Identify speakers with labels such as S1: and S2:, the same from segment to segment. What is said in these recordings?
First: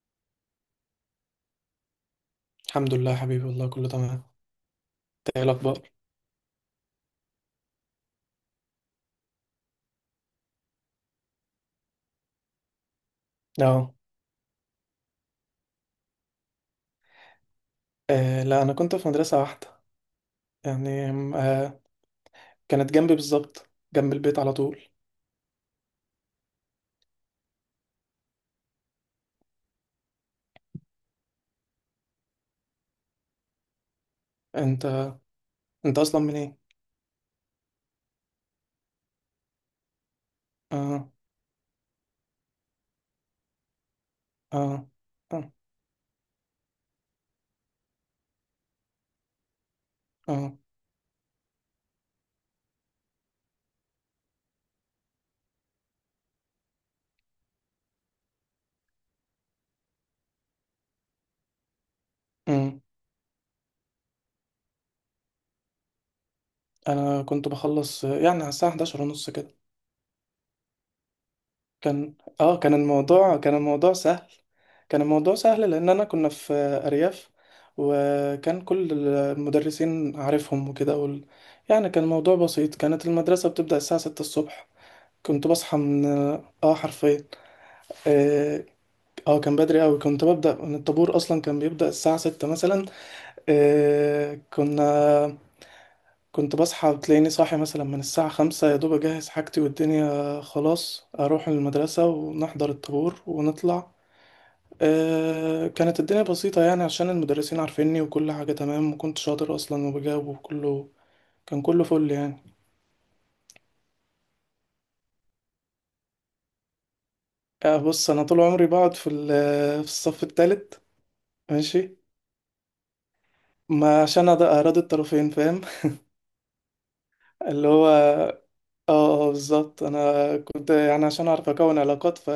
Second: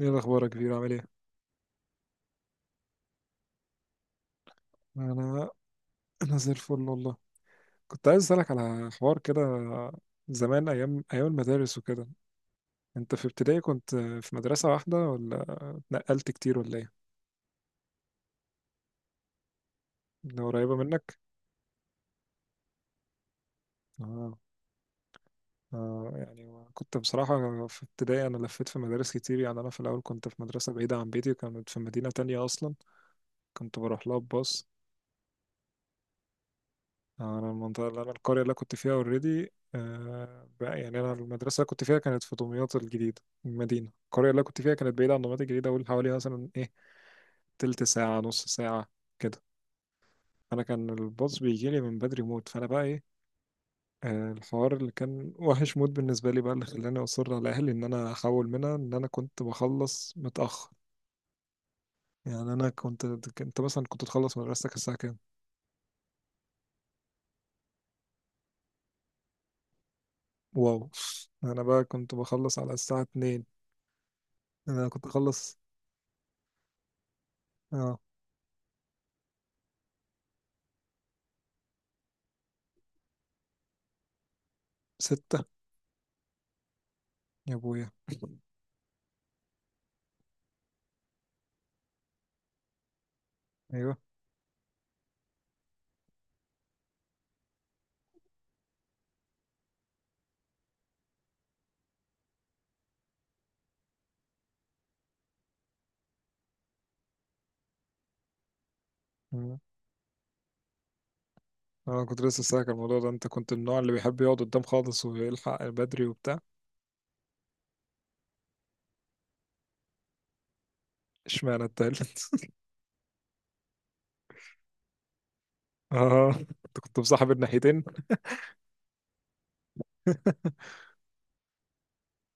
S1: ايه الاخبار يا كبير، عامل ايه؟
S2: الحمد لله يا حبيبي، والله كله تمام. انت ايه
S1: انا
S2: الاخبار؟
S1: انا زي الفل والله. كنت عايز اسالك على حوار كده، زمان، ايام ايام المدارس وكده. انت في ابتدائي
S2: اه.
S1: كنت في مدرسه واحده ولا اتنقلت كتير ولا ايه؟
S2: لا، انا كنت في مدرسه واحده.
S1: ده قريبه
S2: يعني
S1: منك؟
S2: آه، كانت جنبي بالظبط، جنب
S1: اه،
S2: البيت على طول.
S1: اه يعني. كنت بصراحه في ابتدائي انا لفيت في مدارس كتير، يعني انا في الاول كنت في مدرسه بعيده عن بيتي وكانت في مدينه تانية اصلا. كنت بروح لها بباص.
S2: انت انت اصلا منين؟
S1: انا المنطقه اللي انا القريه اللي أنا كنت فيها اوريدي بقى، يعني
S2: اه،
S1: انا المدرسه اللي كنت فيها كانت في دمياط الجديده، المدينه القريه اللي أنا كنت
S2: اه،
S1: فيها كانت بعيده عن دمياط
S2: اه،
S1: الجديده، اقول حوالي مثلا ايه، تلت ساعه، نص ساعه كده.
S2: اه.
S1: انا كان الباص بيجي لي من بدري موت، فانا بقى ايه، الحوار اللي كان وحش موت بالنسبه لي بقى اللي خلاني اصر على اهلي ان انا احول منها، ان انا كنت بخلص متاخر. يعني انا
S2: امم
S1: كنت مثلا، كنت تخلص مدرستك الساعه كام؟
S2: انا كنت بخلص، يعني على الساعه 11 ونص كده.
S1: واو! انا بقى كنت
S2: كان اه
S1: بخلص على
S2: كان
S1: الساعه
S2: الموضوع
S1: 2.
S2: كان الموضوع سهل.
S1: انا
S2: كان
S1: كنت
S2: الموضوع
S1: اخلص.
S2: سهل لان انا كنا في ارياف،
S1: اه،
S2: وكان كل المدرسين عارفهم وكده، يعني كان الموضوع بسيط. كانت المدرسه بتبدا الساعه 6 الصبح.
S1: ستة؟
S2: كنت بصحى من، اه، حرفيا،
S1: يا ابويا!
S2: اه، كان بدري قوي. كنت ببدأ من الطابور اصلا، كان بيبدأ الساعة ستة مثلا.
S1: ايوه.
S2: آه كنا كنت بصحى، بتلاقيني صاحي مثلا من الساعة خمسة، يا دوب اجهز حاجتي والدنيا خلاص، اروح المدرسة ونحضر الطابور ونطلع. كانت الدنيا بسيطة يعني، عشان المدرسين عارفيني وكل حاجة تمام، وكنت شاطر
S1: مم.
S2: اصلا وبجاوب وكله. كان كله
S1: انا
S2: فل
S1: كنت لسه
S2: يعني.
S1: ساكت الموضوع ده، انت كنت من النوع اللي بيحب يقعد قدام خالص ويلحق بدري وبتاع؟
S2: بص، انا طول عمري بقعد في الصف التالت.
S1: اشمعنى
S2: ماشي.
S1: التالت؟
S2: ما عشان أراضي الطرفين، فاهم؟
S1: اه، انت كنت مصاحب
S2: اللي
S1: الناحيتين.
S2: هو اه، بالظبط. انا كنت يعني عشان اعرف اكون علاقات،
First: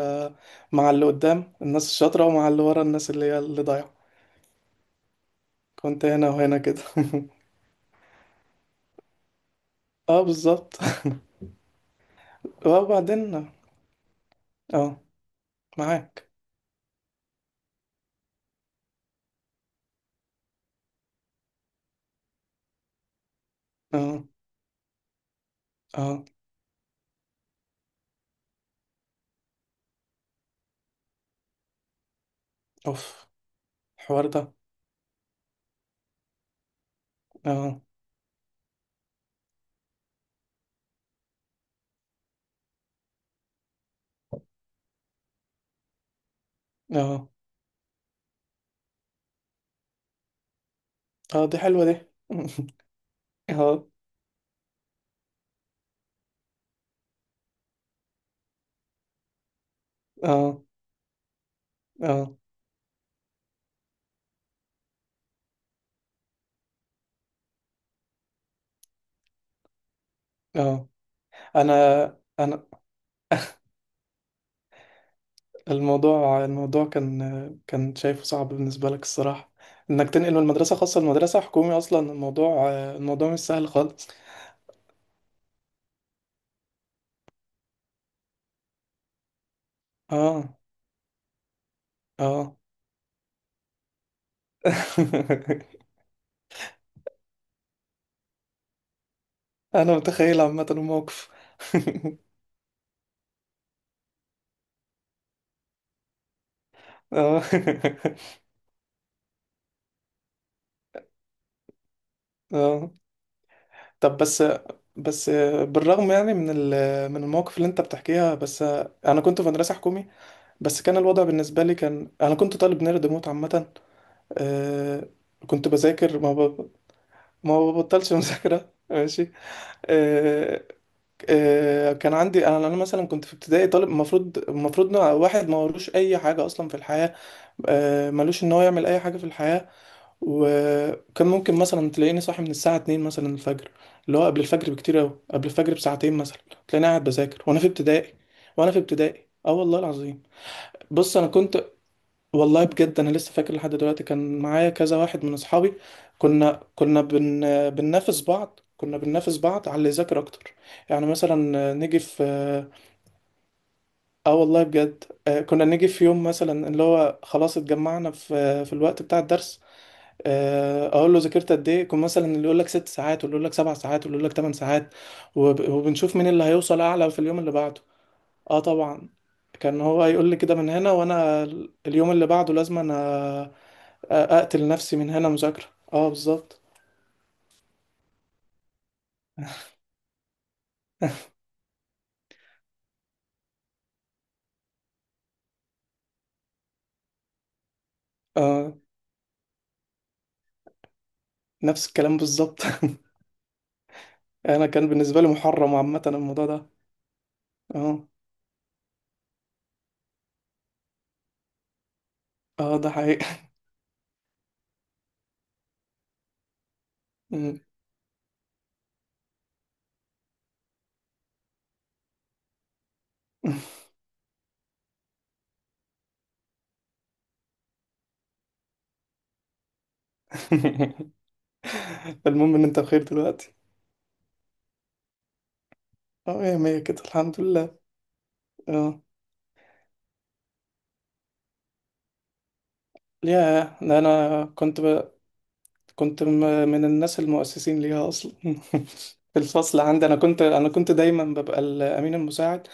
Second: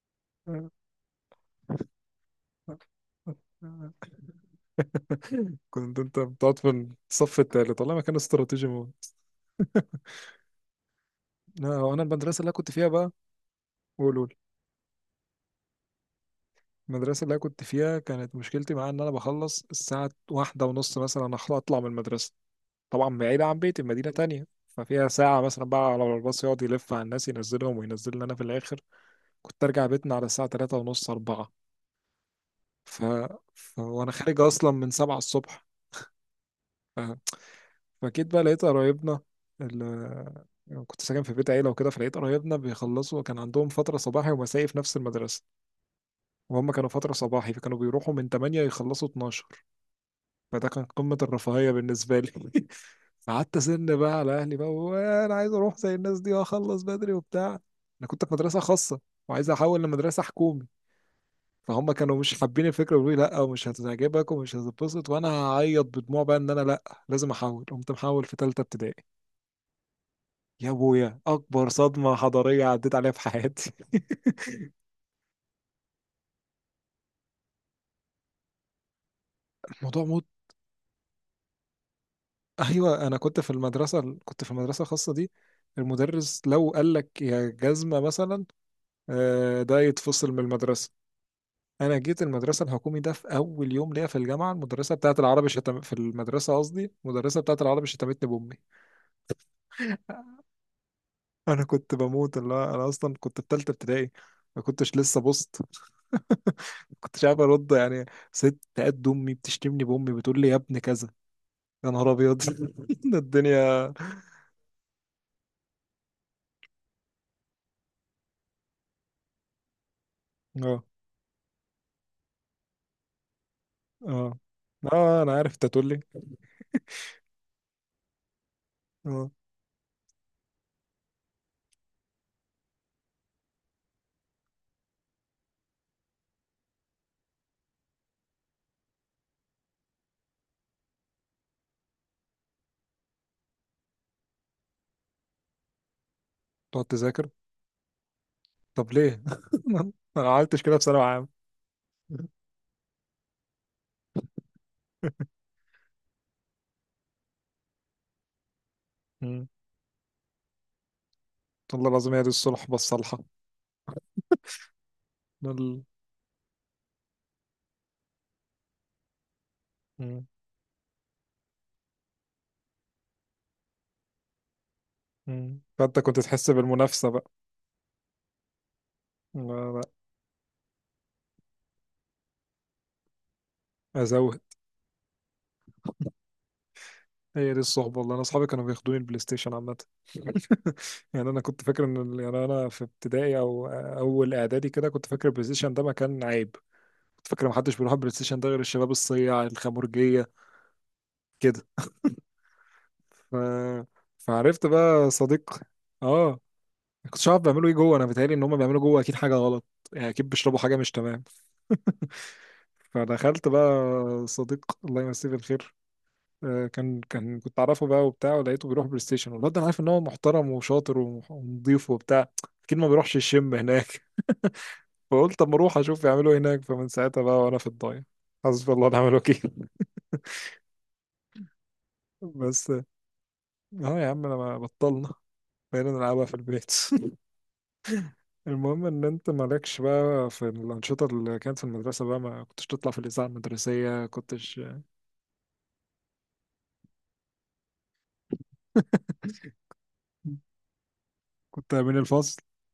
S2: مع اللي قدام الناس الشاطرة، ومع اللي ورا الناس اللي هي اللي ضايعة.
S1: كنت
S2: كنت
S1: انت
S2: هنا
S1: بتقعد
S2: وهنا كده
S1: في الصف التالت، والله ما كان استراتيجي موت.
S2: اه، بالظبط.
S1: لا، هو انا المدرسه اللي أنا كنت فيها بقى،
S2: وبعدين
S1: قول قول.
S2: اه. معاك.
S1: المدرسه اللي أنا كنت فيها كانت مشكلتي معاها ان انا بخلص الساعه 1:30 مثلا، اطلع من المدرسه طبعا بعيدة عن بيتي بمدينة
S2: اه،
S1: تانية، ففيها ساعة مثلا بقى على
S2: اه،
S1: الباص يقعد يلف على الناس ينزلهم وينزلني أنا في الآخر. كنت أرجع بيتنا على الساعة 3:30، أربعة. ف...
S2: اوف.
S1: وأنا
S2: الحوار
S1: خارج
S2: ده.
S1: أصلا من 7 الصبح. ف...
S2: اه،
S1: فأكيد بقى لقيت قرايبنا، ال... يعني كنت ساكن في بيت عيلة وكده، فلقيت قرايبنا بيخلصوا، كان عندهم فترة صباحي ومسائي في نفس المدرسة. وهم كانوا فترة
S2: اه،
S1: صباحي، فكانوا بيروحوا من 8 يخلصوا 12. فده كان قمة
S2: اه، دي
S1: الرفاهية
S2: حلوة دي
S1: بالنسبة لي. قعدت
S2: اه،
S1: أزن بقى على أهلي بقى وأنا عايز أروح زي الناس دي وأخلص بدري وبتاع. أنا كنت في مدرسة خاصة وعايز أحول لمدرسة
S2: اه،
S1: حكومي. فهم كانوا
S2: اه،
S1: مش حابين الفكرة، بيقولوا لي لأ ومش هتعجبك ومش هتتبسط، وأنا هعيط بدموع بقى إن أنا لأ، لازم أحول. قمت محول في تالتة ابتدائي. يا
S2: اه.
S1: أبويا! أكبر
S2: انا
S1: صدمة حضارية
S2: انا
S1: عديت عليها في حياتي.
S2: الموضوع كان شايفه صعب بالنسبة لك الصراحة،
S1: الموضوع
S2: انك
S1: موت.
S2: تنقل من مدرسة خاصة لمدرسة حكومي. اصلا الموضوع
S1: ايوه، انا
S2: الموضوع
S1: كنت
S2: مش
S1: في
S2: سهل خالص.
S1: المدرسه، كنت في المدرسه الخاصه دي المدرس لو قال لك يا جزمه مثلا، ده يتفصل من
S2: اه،
S1: المدرسه. انا جيت
S2: اه.
S1: المدرسه الحكومي ده في اول يوم ليا في الجامعه، المدرسه بتاعه العربي شتم في المدرسه، قصدي المدرسه بتاعه العربي شتمتني بامي.
S2: انا متخيل عامة الموقف.
S1: انا كنت بموت، اللي هو انا اصلا كنت في ثالثه ابتدائي، ما كنتش لسه بوست، ما كنتش عارف
S2: اه،
S1: ارد يعني. ست قد امي بتشتمني بامي، بتقول لي يا ابن كذا. يا نهار ابيض!
S2: اه،
S1: ده الدنيا.
S2: طب بس. بس بالرغم يعني من المواقف اللي انت بتحكيها، بس انا كنت في مدرسة حكومي. بس
S1: اه،
S2: كان الوضع بالنسبة لي، كان انا كنت طالب نيرد موت عامة.
S1: اه،
S2: آه،
S1: اه انا عارف انت
S2: كنت
S1: هتقول لي.
S2: بذاكر، ما ببطلش مذاكرة.
S1: اه،
S2: ماشي. آه، كان عندي، انا مثلا كنت في ابتدائي طالب، المفروض إن واحد ما وروش اي حاجه اصلا في الحياه. ملوش ان هو يعمل اي حاجه في الحياه. وكان ممكن مثلا تلاقيني صاحي من الساعه 2 مثلا الفجر، اللي هو قبل الفجر بكتير قوي، قبل الفجر بساعتين مثلا.
S1: تقعد
S2: تلاقيني قاعد
S1: تذاكر.
S2: بذاكر وانا في ابتدائي. وانا في
S1: طب ليه؟
S2: ابتدائي، اه، والله
S1: انا
S2: العظيم.
S1: ما عملتش كده في ثانوي
S2: بص، انا
S1: عام.
S2: كنت. والله بجد انا لسه فاكر لحد دلوقتي، كان معايا كذا واحد من اصحابي. كنا بننافس بعض كنا بننافس
S1: مم.
S2: بعض على اللي يذاكر اكتر. يعني مثلا
S1: والله
S2: نيجي
S1: العظيم هي
S2: في،
S1: دي الصلح بس صالحه.
S2: اه، والله بجد. كنا نيجي في يوم مثلا، اللي هو خلاص اتجمعنا في في الوقت بتاع الدرس.
S1: مم.
S2: اقول له ذاكرت قد ايه، يكون مثلا اللي يقول لك ست ساعات، واللي يقول لك سبع ساعات، واللي يقول لك ثمان ساعات.
S1: مم. فانت
S2: وبنشوف
S1: كنت
S2: مين اللي
S1: تحس
S2: هيوصل
S1: بالمنافسه
S2: اعلى في
S1: بقى؟
S2: اليوم اللي بعده. اه، طبعا.
S1: لا، لا،
S2: كان هو يقول لي كده من هنا، وانا اليوم اللي بعده لازم انا
S1: ازوه.
S2: اقتل نفسي من هنا مذاكرة. اه، بالظبط.
S1: هي دي الصحبه، والله انا اصحابي كانوا بياخدوني البلاي ستيشن عامه. يعني انا كنت فاكر ان يعني انا في ابتدائي او اول اعدادي كده كنت فاكر البلاي ستيشن ده مكان عيب. كنت فاكر ما حدش بيروح البلاي ستيشن ده غير
S2: اه،
S1: الشباب الصياع الخمرجيه كده.
S2: نفس الكلام بالظبط.
S1: ف... فعرفت
S2: انا كان
S1: بقى
S2: بالنسبة لي
S1: صديق.
S2: محرم عامة
S1: اه،
S2: الموضوع ده.
S1: ما كنتش عارف بيعملوا ايه جوه، انا
S2: اه،
S1: بيتهيألي ان هم بيعملوا جوه اكيد حاجه غلط. يعني اكيد بيشربوا حاجه مش تمام.
S2: اه، ده حقيقي.
S1: فدخلت بقى، صديق الله يمسيه بالخير، كان كنت
S2: مم.
S1: اعرفه بقى وبتاع، ولقيته بيروح بلاي ستيشن، والواد ده انا عارف ان هو محترم وشاطر ونضيف وبتاع. اكيد ما بيروحش الشم هناك. فقلت اما اروح اشوف يعملوا ايه هناك، فمن ساعتها بقى وانا في الضايع. حسبي الله ونعم الوكيل.
S2: المهم ان
S1: بس.
S2: انت
S1: اه
S2: بخير دلوقتي.
S1: يا عم انا بطلنا، بقينا نلعبها في
S2: اه يا
S1: البيت.
S2: مية كده، الحمد لله.
S1: المهم
S2: اه
S1: ان انت مالكش بقى في الانشطه اللي كانت في المدرسه بقى، ما كنتش تطلع في الاذاعه
S2: يا ده،
S1: المدرسيه؟ كنتش
S2: كنت من الناس المؤسسين ليها اصلا في الفصل عندي، انا كنت دايما ببقى
S1: كنت امين
S2: الامين
S1: الفصل.
S2: المساعد.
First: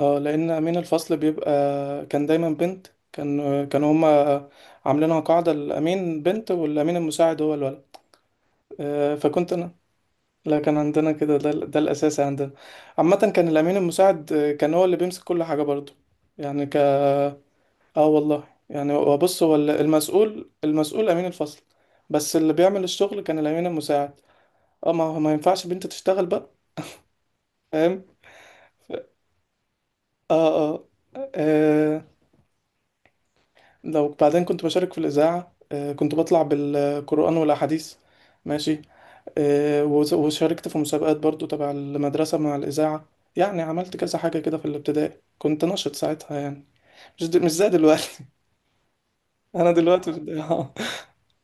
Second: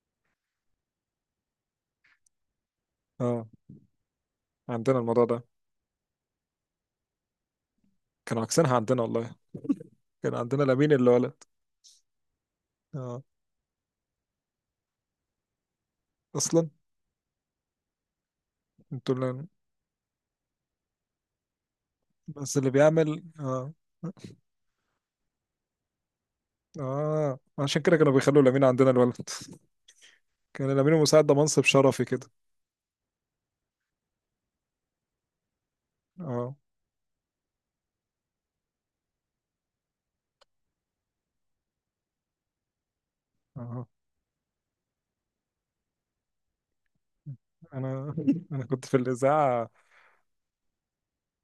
S2: اه، لان امين الفصل بيبقى كان دايما بنت.
S1: اه،
S2: كانوا هما
S1: عندنا
S2: عاملينها
S1: الموضوع ده،
S2: قاعده، الامين بنت والامين المساعد هو الولد.
S1: كانوا عكسينها عندنا والله،
S2: فكنت انا.
S1: كان
S2: لا،
S1: عندنا
S2: كان
S1: الامين اللي
S2: عندنا كده.
S1: ولد.
S2: ده الاساسي عندنا. عامه
S1: اه،
S2: كان الامين المساعد كان هو اللي بيمسك كل حاجه برضه. يعني
S1: اصلا.
S2: ك اه، والله يعني.
S1: انتوا
S2: وبص،
S1: اللي،
S2: هو المسؤول، امين الفصل، بس اللي
S1: بس اللي
S2: بيعمل الشغل
S1: بيعمل،
S2: كان الامين
S1: اه.
S2: المساعد. اه ما هو ما ينفعش بنت تشتغل بقى.
S1: اه، عشان كده
S2: فاهم.
S1: كانوا بيخلوا لامين عندنا الولد.
S2: اه،
S1: كان
S2: اه.
S1: لامين مساعد ده منصب شرفي
S2: آه،
S1: كده.
S2: لو بعدين كنت بشارك في الإذاعة، كنت بطلع
S1: اه،
S2: بالقرآن والأحاديث. ماشي. وشاركت في مسابقات برضو تبع المدرسة مع الإذاعة. يعني
S1: اه.
S2: عملت كذا حاجة كده في الابتدائي، كنت نشط ساعتها يعني. مش زي دلوقتي.
S1: انا انا كنت في الاذاعه،
S2: أنا دلوقتي في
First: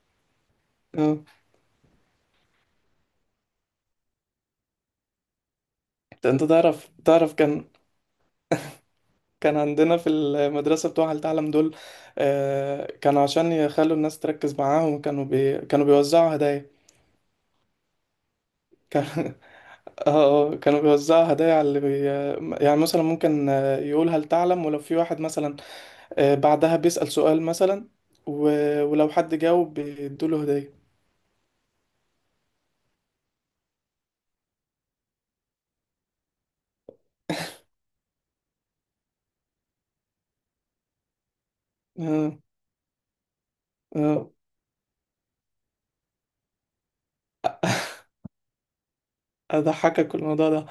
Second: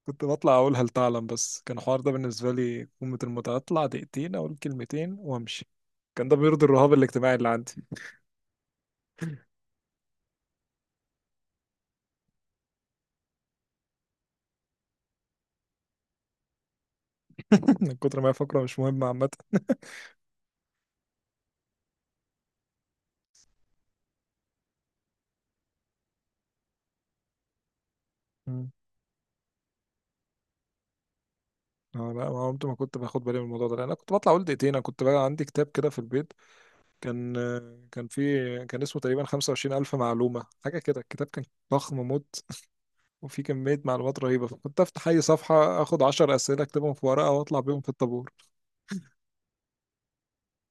S1: كنت بطلع اقول هل
S2: آه.
S1: تعلم، بس كان الحوار ده بالنسبه لي قمه المتعه، اطلع دقيقتين اقول كلمتين وامشي. كان ده
S2: أنت
S1: بيرضي
S2: تعرف
S1: الرهاب الاجتماعي
S2: تعرف
S1: اللي
S2: كان
S1: عندي.
S2: كان عندنا في المدرسة بتوع هل تعلم دول. كانوا عشان يخلوا الناس تركز معاهم، كانوا بيوزعوا هدايا.
S1: من كتر ما هي فقره مش
S2: كان
S1: مهمه عامه.
S2: اه، كانوا بيوزعوا هدايا على يعني مثلا ممكن يقول هل تعلم، ولو في واحد مثلا بعدها بيسأل سؤال مثلا، و...
S1: مم.
S2: ولو حد جاوب بيدوله هدية.
S1: اه لا، ما عمت ما كنت باخد بالي من الموضوع ده لأن انا كنت بطلع اقول دقيقتين. انا كنت بقى عندي كتاب كده في البيت، كان كان في كان اسمه تقريبا 25,000 معلومة حاجة كده. الكتاب كان ضخم
S2: اه،
S1: موت، وفي كمية معلومات
S2: اه.
S1: رهيبة. فكنت أفتح أي صفحة أخد 10 أسئلة أكتبهم في ورقة وأطلع بيهم في الطابور.
S2: أضحكك الموضوع ده.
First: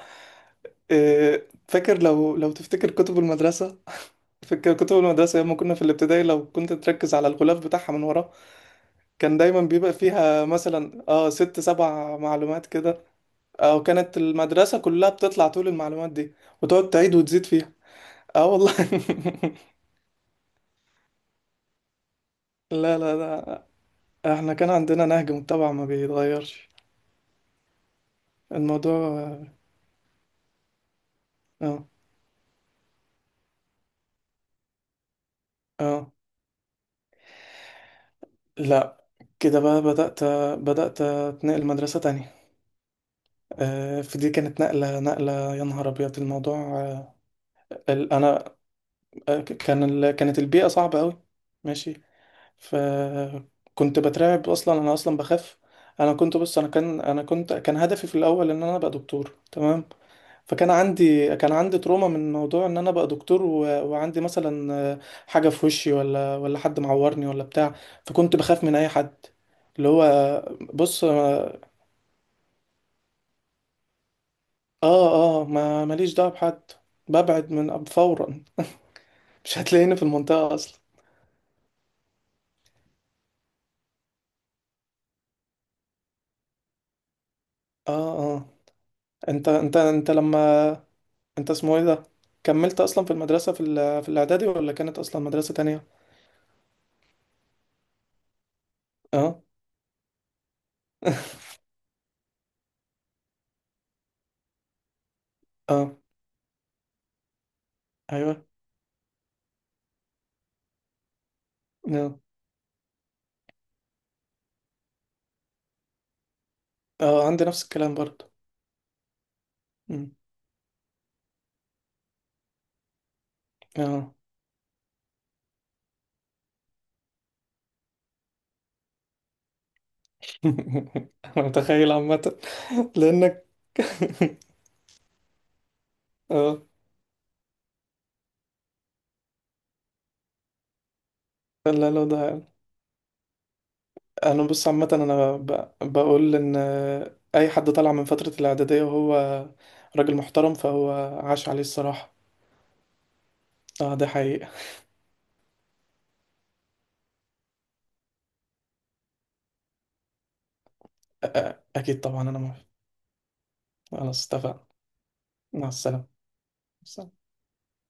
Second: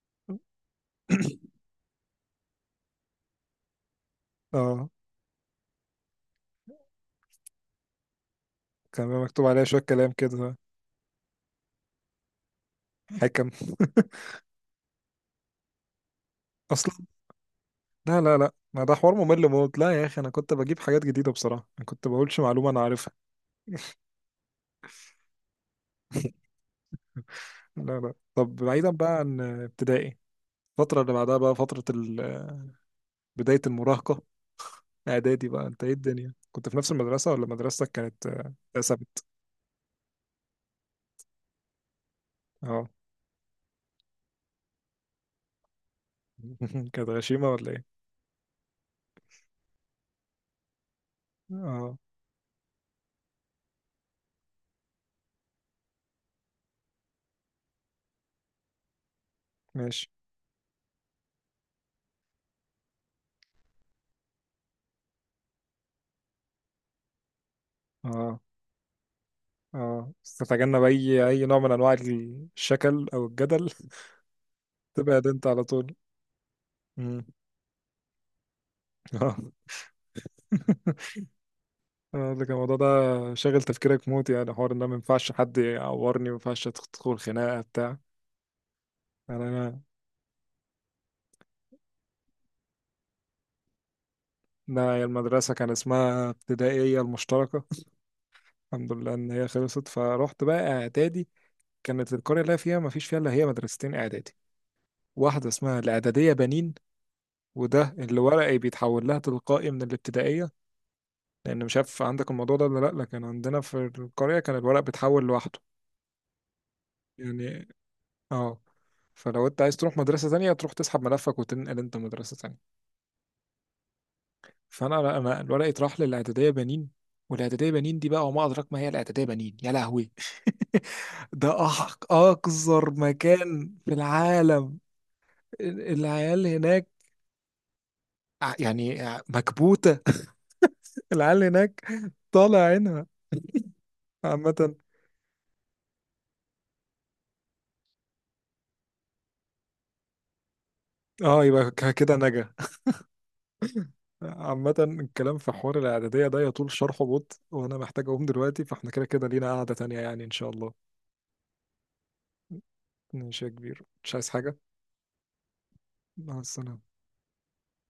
S2: آه، فاكر، لو تفتكر كتب المدرسة؟ فاكر
S1: اه،
S2: كتب المدرسة لما كنا في الابتدائي، لو كنت تركز على الغلاف بتاعها من ورا؟
S1: كان بيبقى
S2: كان
S1: مكتوب
S2: دايما
S1: عليها شوية
S2: بيبقى
S1: كلام
S2: فيها
S1: كده،
S2: مثلا، اه، ست سبع معلومات كده،
S1: حكم.
S2: او كانت المدرسة كلها بتطلع طول المعلومات دي وتقعد
S1: أصلا.
S2: تعيد وتزيد فيها.
S1: لا، لا،
S2: اه،
S1: لا،
S2: والله.
S1: ما ده حوار ممل موت، لا يا أخي أنا كنت بجيب حاجات جديدة بصراحة، ما كنت بقولش معلومة أنا
S2: لا،
S1: عارفها.
S2: لا، لا، احنا كان عندنا نهج متبع ما بيتغيرش
S1: لا، لا، طب بعيدا
S2: الموضوع.
S1: بقى عن
S2: اه،
S1: ابتدائي، الفترة اللي بعدها بقى فترة
S2: اه.
S1: بداية المراهقة. اعدادي بقى، انت ايه
S2: آه.
S1: الدنيا، كنت في نفس المدرسة ولا مدرستك كانت
S2: لا،
S1: اتقسمت؟
S2: كده بقى بدأت اتنقل مدرسة تانية.
S1: اه.
S2: فدي كانت نقلة، نقلة يا نهار أبيض الموضوع.
S1: كانت غشيمة ولا ايه؟
S2: أنا، كان كانت البيئة صعبة أوي.
S1: اه،
S2: ماشي. فكنت بترعب أصلا، أنا أصلا بخاف. أنا كنت بص أنا كان أنا كنت كان هدفي في الأول إن أنا أبقى دكتور، تمام.
S1: ماشي.
S2: فكان عندي تروما من موضوع ان انا بقى دكتور، وعندي مثلا حاجه في وشي، ولا حد معورني ولا بتاع. فكنت
S1: اه،
S2: بخاف من اي حد، اللي هو
S1: اه، تتجنب
S2: بص،
S1: اي نوع
S2: اه،
S1: من انواع الشكل او الجدل. تبعد
S2: اه.
S1: انت على
S2: ما
S1: طول.
S2: ماليش دعوه بحد.
S1: مم.
S2: ببعد من فورا.
S1: اه.
S2: مش هتلاقيني في المنطقه اصلا.
S1: لكن الموضوع ده شاغل تفكيرك موت، يعني حوار ان أنا ما ينفعش حد يعورني، ما ينفعش تدخل خناقه بتاع
S2: اه، اه.
S1: يعني
S2: انت انت
S1: انا.
S2: انت لما انت اسمه ايه ده، كملت اصلا في المدرسه في الاعدادي، ولا
S1: لا
S2: كانت
S1: هي
S2: اصلا مدرسه
S1: المدرسه كان
S2: تانية؟
S1: اسمها ابتدائيه المشتركه. الحمد لله ان
S2: اه
S1: هي خلصت، فروحت بقى اعدادي. كانت القرية اللي أنا فيها مفيش فيها إلا هي مدرستين إعدادي، واحدة اسمها
S2: اه،
S1: الإعدادية بنين، وده اللي
S2: ايوه،
S1: ورقي بيتحول لها تلقائي من الابتدائية، لأن مش عارف
S2: اه.
S1: عندك الموضوع ده ولا لأ، لكن عندنا في القرية كان الورق بيتحول لوحده
S2: عندي نفس
S1: يعني.
S2: الكلام برضه.
S1: اه. فلو انت عايز تروح
S2: مم.
S1: مدرسة تانية تروح تسحب ملفك وتنقل انت مدرسة تانية.
S2: اه،
S1: فانا لا، انا الورق اتراح للاعدادية بنين. والاعدادية بنين دي بقى وما ادراك ما هي الاعدادية بنين، يا لهوي!
S2: انا
S1: ده
S2: متخيل عامة.
S1: اقذر
S2: لانك
S1: مكان في العالم. العيال
S2: اه،
S1: هناك، يعني مكبوتة. العيال هناك
S2: لا، لا، ده.
S1: طالع عينها،
S2: انا
S1: عامة.
S2: بص عامة، بقول ان اي حد طلع من فترة الاعدادية وهو راجل محترم، فهو
S1: اه،
S2: عاش عليه
S1: يبقى
S2: الصراحة.
S1: كده نجا.
S2: اه، ده حقيقة.
S1: عامة الكلام في حوار الإعدادية ده يطول شرحه بط، وأنا محتاج أقوم دلوقتي، فاحنا كده كده لينا قعدة تانية يعني إن شاء الله.
S2: اكيد طبعا، انا موافق.
S1: ماشي يا كبير، مش
S2: خلاص
S1: عايز حاجة؟
S2: اتفقنا. مع السلامة.
S1: مع السلامة.